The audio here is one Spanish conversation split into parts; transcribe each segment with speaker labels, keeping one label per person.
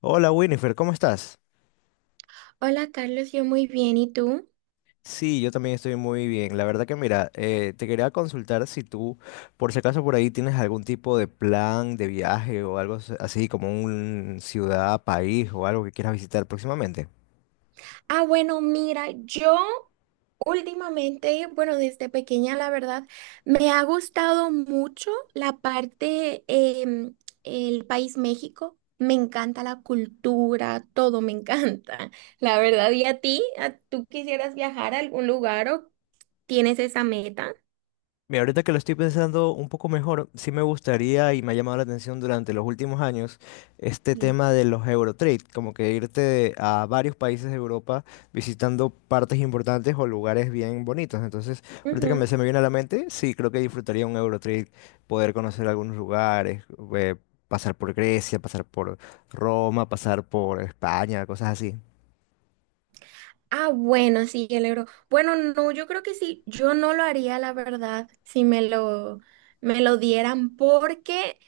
Speaker 1: Hola Winifred, ¿cómo estás?
Speaker 2: Hola Carlos, yo muy bien, ¿y tú?
Speaker 1: Sí, yo también estoy muy bien. La verdad que mira, te quería consultar si tú, por si acaso por ahí tienes algún tipo de plan de viaje o algo así como un ciudad, país o algo que quieras visitar próximamente.
Speaker 2: Ah, bueno, mira, yo últimamente, bueno, desde pequeña, la verdad, me ha gustado mucho la parte, em, el país México. Me encanta la cultura, todo me encanta, la verdad. ¿Y a ti? ¿Tú quisieras viajar a algún lugar o tienes esa meta?
Speaker 1: Mira, ahorita que lo estoy pensando un poco mejor, sí me gustaría y me ha llamado la atención durante los últimos años este
Speaker 2: Sí.
Speaker 1: tema de los Eurotrade, como que irte a varios países de Europa visitando partes importantes o lugares bien bonitos. Entonces, ahorita que se me viene a la mente, sí, creo que disfrutaría un Eurotrade, poder conocer algunos lugares, eh, pasar por Grecia, pasar por Roma, pasar por España, cosas así.
Speaker 2: Ah, bueno, sí, el euro. Bueno, no, yo creo que sí, yo no lo haría, la verdad, si me lo, me lo dieran, porque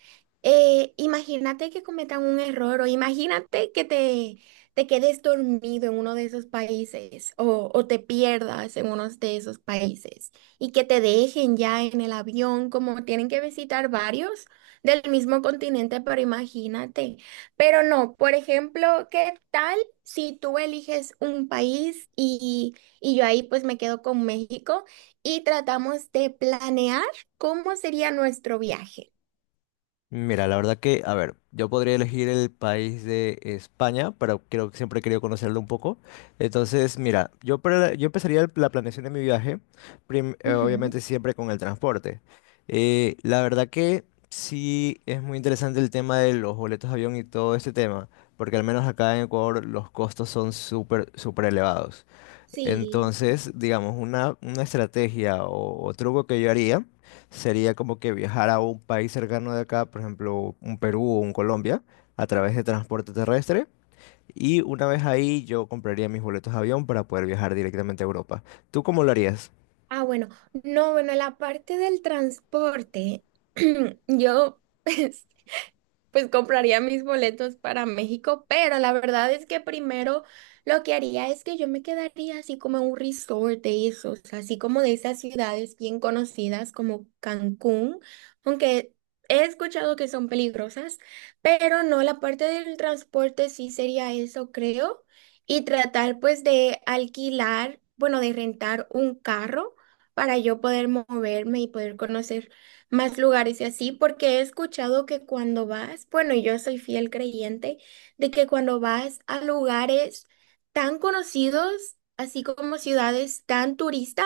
Speaker 2: imagínate que cometan un error o imagínate te quedes dormido en uno de esos países o te pierdas en uno de esos países y que te dejen ya en el avión, como tienen que visitar varios del mismo continente, pero imagínate. Pero no, por ejemplo, ¿qué tal? Si tú eliges un país y yo ahí pues me quedo con México y tratamos de planear cómo sería nuestro viaje.
Speaker 1: Mira, la verdad que, a ver, yo podría elegir el país de España, pero creo que siempre he querido conocerlo un poco. Entonces, mira, yo, yo empezaría la planeación de mi viaje,
Speaker 2: Ujú.
Speaker 1: obviamente siempre con el transporte. La verdad que sí es muy interesante el tema de los boletos de avión y todo este tema, porque al menos acá en Ecuador los costos son súper, súper elevados.
Speaker 2: Sí.
Speaker 1: Entonces, digamos, una estrategia o truco que yo haría sería como que viajar a un país cercano de acá, por ejemplo, un Perú o un Colombia, a través de transporte terrestre. Y una vez ahí yo compraría mis boletos de avión para poder viajar directamente a Europa. ¿Tú cómo lo harías?
Speaker 2: Ah, bueno, no, bueno, la parte del transporte, yo pues compraría mis boletos para México, pero la verdad es que primero lo que haría es que yo me quedaría así como en un resort de esos, así como de esas ciudades bien conocidas como Cancún, aunque he escuchado que son peligrosas, pero no, la parte del transporte sí sería eso, creo, y tratar pues de alquilar, bueno, de rentar un carro para yo poder moverme y poder conocer más lugares y así, porque he escuchado que cuando vas, bueno, yo soy fiel creyente de que cuando vas a lugares tan conocidos, así como ciudades tan turistas,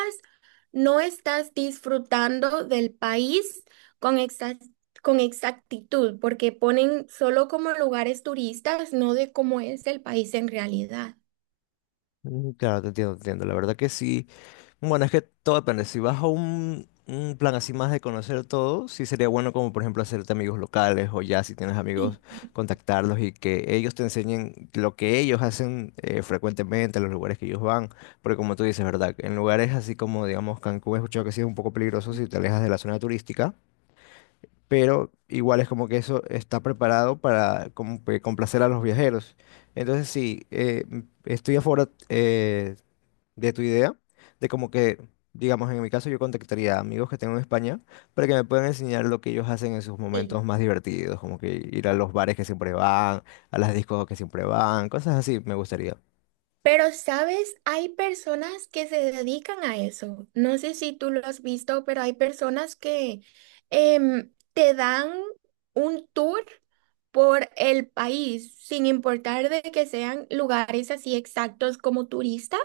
Speaker 2: no estás disfrutando del país con exa- con exactitud, porque ponen solo como lugares turistas, no de cómo es el país en realidad.
Speaker 1: Mm, claro, te entiendo, te entiendo. La verdad que sí, bueno, es que todo depende. Si vas a un plan así más de conocer todo, sí sería bueno como por ejemplo hacerte amigos locales o ya si tienes amigos, contactarlos y que ellos te enseñen lo que ellos hacen frecuentemente, los lugares que ellos van. Porque como tú dices, ¿verdad? En lugares así como, digamos, Cancún, he escuchado que sí es un poco peligroso si te alejas de la zona turística, pero igual es como que eso está preparado para como que complacer a los viajeros. Entonces sí, estoy a favor, de tu idea, de como que, digamos, en mi caso yo contactaría a amigos que tengo en España para que me puedan enseñar lo que ellos hacen en sus
Speaker 2: Sí.
Speaker 1: momentos más divertidos, como que ir a los bares que siempre van, a las discos que siempre van, cosas así me gustaría.
Speaker 2: Pero, ¿sabes? Hay personas que se dedican a eso. No sé si tú lo has visto, pero hay personas que te dan un tour por el país, sin importar de que sean lugares así exactos como turistas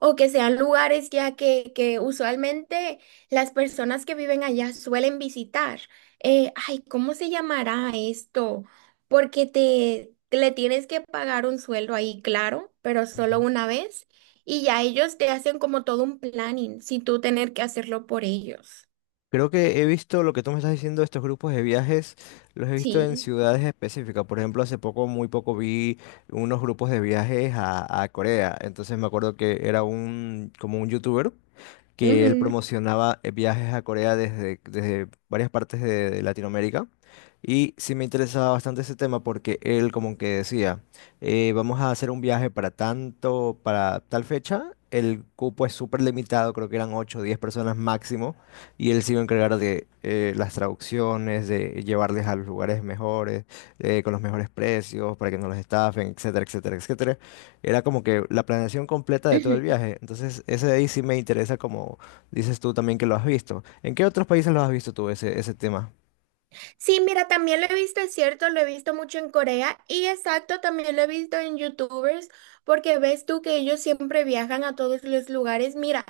Speaker 2: o que sean lugares ya que usualmente las personas que viven allá suelen visitar. Ay, ¿cómo se llamará esto? Porque te le tienes que pagar un sueldo ahí, claro, pero solo
Speaker 1: Ujú.
Speaker 2: una vez y ya ellos te hacen como todo un planning sin tú tener que hacerlo por ellos.
Speaker 1: Creo que he visto lo que tú me estás diciendo, estos grupos de viajes, los he visto en
Speaker 2: Sí.
Speaker 1: ciudades específicas. Por ejemplo, hace poco, muy poco, vi unos grupos de viajes a Corea. Entonces me acuerdo que era un, como un youtuber que él
Speaker 2: Ujú,
Speaker 1: promocionaba viajes a Corea desde, desde varias partes de Latinoamérica. Y sí me interesaba bastante ese tema porque él como que decía, vamos a hacer un viaje para tanto, para tal fecha, el cupo es súper limitado, creo que eran 8 o 10 personas máximo, y él se iba a encargar de las traducciones, de llevarles a los lugares mejores, con los mejores precios, para que no los estafen, etcétera, etcétera, etcétera. Era como que la planeación completa de todo el
Speaker 2: ujú.
Speaker 1: viaje. Entonces, ese de ahí sí me interesa, como dices tú también que lo has visto. ¿En qué otros países lo has visto tú ese, ese tema?
Speaker 2: Sí, mira, también lo he visto, es cierto, lo he visto mucho en Corea y exacto, también lo he visto en YouTubers, porque ves tú que ellos siempre viajan a todos los lugares. Mira,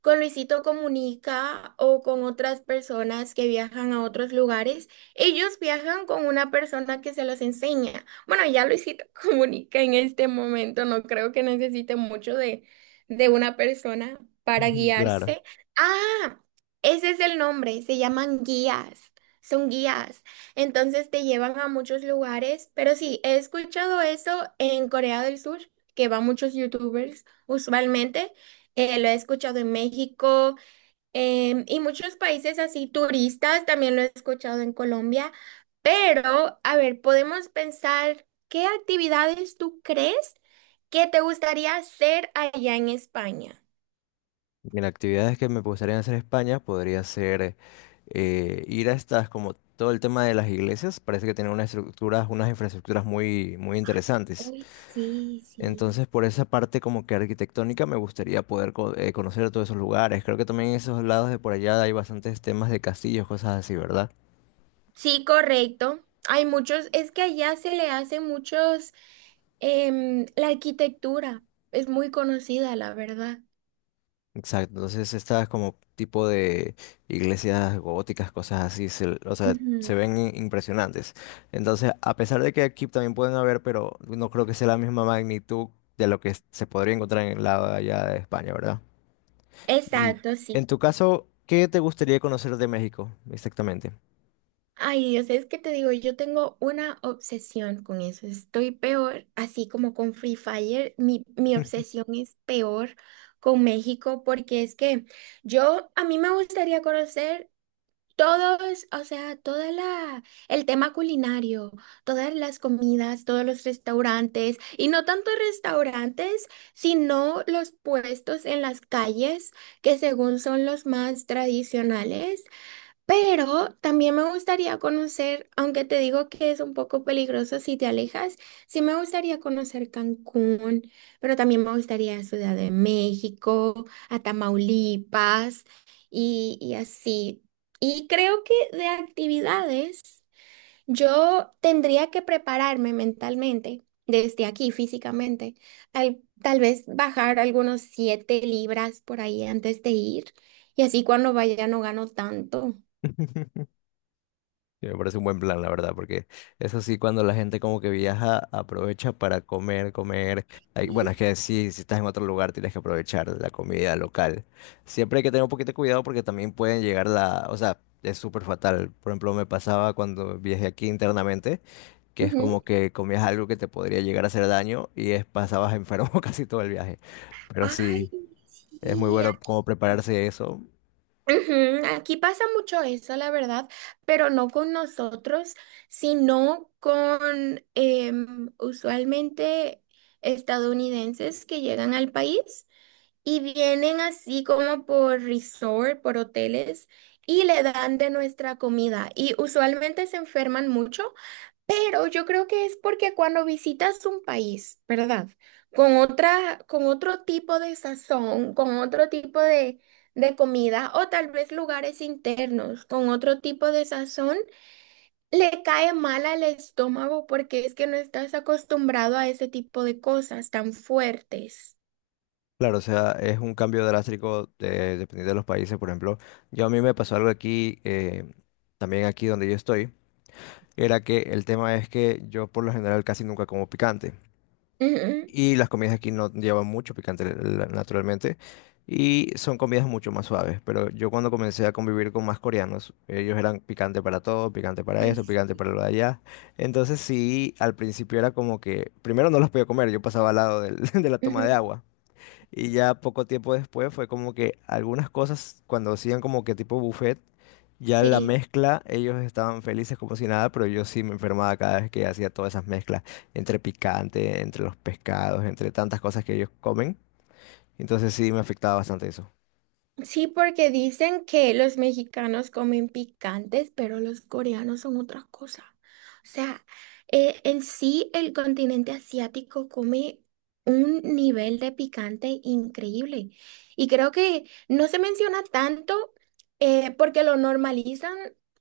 Speaker 2: con Luisito Comunica o con otras personas que viajan a otros lugares, ellos viajan con una persona que se los enseña. Bueno, ya Luisito Comunica en este momento, no creo que necesite mucho de una persona para
Speaker 1: Ujú. Claro.
Speaker 2: guiarse. Ah, ese es el nombre, se llaman guías. Son guías, entonces te llevan a muchos lugares, pero sí, he escuchado eso en Corea del Sur, que van muchos youtubers usualmente, lo he escuchado en México, y muchos países así turistas, también lo he escuchado en Colombia, pero a ver, podemos pensar, ¿qué actividades tú crees que te gustaría hacer allá en España?
Speaker 1: Mira, actividades que me gustaría hacer en España podría ser ir a estas, como todo el tema de las iglesias, parece que tienen unas estructuras, unas infraestructuras muy, muy interesantes.
Speaker 2: Uy, sí, sí.
Speaker 1: Entonces, por esa parte como que arquitectónica me gustaría poder conocer todos esos lugares. Creo que también en esos lados de por allá hay bastantes temas de castillos, cosas así, ¿verdad?
Speaker 2: Sí, correcto. Hay muchos, es que allá se le hacen muchos, la arquitectura es muy conocida, la verdad.
Speaker 1: Exacto, entonces estas como tipo de iglesias góticas, cosas así, o sea,
Speaker 2: Ujú.
Speaker 1: se ven impresionantes. Entonces, a pesar de que aquí también pueden haber, pero no creo que sea la misma magnitud de lo que se podría encontrar en el lado de allá de España, ¿verdad? Y
Speaker 2: Exacto, sí.
Speaker 1: en tu caso, ¿qué te gustaría conocer de México exactamente?
Speaker 2: Ay, Dios, es que te digo, yo tengo una obsesión con eso. Estoy peor, así como con Free Fire, mi obsesión es peor con México, porque es que yo, a mí me gustaría conocer todo. Es, o sea, toda la, el tema culinario, todas las comidas, todos los restaurantes, y no tanto restaurantes, sino los puestos en las calles, que según son los más tradicionales, pero también me gustaría conocer, aunque te digo que es un poco peligroso si te alejas, sí me gustaría conocer Cancún, pero también me gustaría Ciudad de México, a Tamaulipas y así. Y creo que de actividades yo tendría que prepararme mentalmente, desde aquí físicamente, tal vez bajar algunos 7 libras por ahí antes de ir y así cuando vaya no gano tanto.
Speaker 1: Sí, me parece un buen plan, la verdad, porque eso sí, cuando la gente como que viaja, aprovecha para comer, comer. Bueno, es
Speaker 2: Sí.
Speaker 1: que sí, si estás en otro lugar, tienes que aprovechar la comida local. Siempre hay que tener un poquito de cuidado porque también pueden llegar la, o sea, es súper fatal. Por ejemplo, me pasaba cuando viajé aquí internamente, que es
Speaker 2: Ujú.
Speaker 1: como que comías algo que te podría llegar a hacer daño y es, pasabas enfermo casi todo el viaje. Pero
Speaker 2: Ay,
Speaker 1: sí, es muy
Speaker 2: sí.
Speaker 1: bueno como prepararse eso.
Speaker 2: Ujú. Aquí pasa mucho eso, la verdad, pero no con nosotros, sino con usualmente estadounidenses que llegan al país y vienen así como por resort, por hoteles, y le dan de nuestra comida. Y usualmente se enferman mucho. Pero yo creo que es porque cuando visitas un país, ¿verdad? Con otra, con otro tipo de sazón, con otro tipo de comida, o tal vez lugares internos, con otro tipo de sazón, le cae mal al estómago porque es que no estás acostumbrado a ese tipo de cosas tan fuertes.
Speaker 1: Claro, o sea, es un cambio drástico dependiendo de los países. Por ejemplo, yo a mí me pasó algo aquí, también aquí donde yo estoy, era que el tema es que yo por lo general casi nunca como picante.
Speaker 2: Ujú.
Speaker 1: Y las comidas aquí no llevan mucho picante, naturalmente, y son comidas mucho más suaves. Pero yo cuando comencé a convivir con más coreanos, ellos eran picante para todo, picante para
Speaker 2: Ay,
Speaker 1: esto, picante
Speaker 2: sí.
Speaker 1: para lo de allá. Entonces sí, al principio era como que, primero no los podía comer, yo pasaba al lado de la toma
Speaker 2: Ujú.
Speaker 1: de agua. Y ya poco tiempo después fue como que algunas cosas, cuando hacían como que tipo buffet, ya la
Speaker 2: Sí.
Speaker 1: mezcla, ellos estaban felices como si nada, pero yo sí me enfermaba cada vez que hacía todas esas mezclas, entre picante, entre los pescados, entre tantas cosas que ellos comen. Entonces sí me afectaba bastante eso.
Speaker 2: Sí, porque dicen que los mexicanos comen picantes, pero los coreanos son otra cosa. O sea, en sí el continente asiático come un nivel de picante increíble. Y creo que no se menciona tanto, porque lo normalizan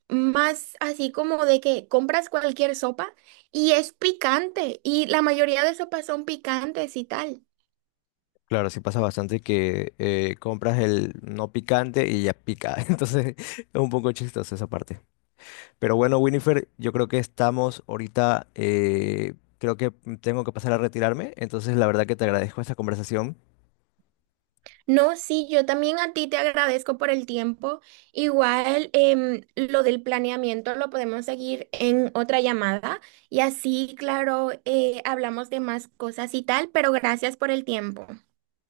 Speaker 2: más así como de que compras cualquier sopa y es picante. Y la mayoría de sopas son picantes y tal.
Speaker 1: Claro, sí pasa bastante que compras el no picante y ya pica. Entonces es un poco chistoso esa parte. Pero bueno, Winifred, yo creo que estamos ahorita, creo que tengo que pasar a retirarme, entonces la verdad que te agradezco esta conversación.
Speaker 2: No, sí, yo también a ti te agradezco por el tiempo. Igual, lo del planeamiento lo podemos seguir en otra llamada y así, claro, hablamos de más cosas y tal, pero gracias por el tiempo.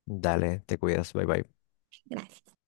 Speaker 1: Dale, te cuidas, bye bye.
Speaker 2: Gracias.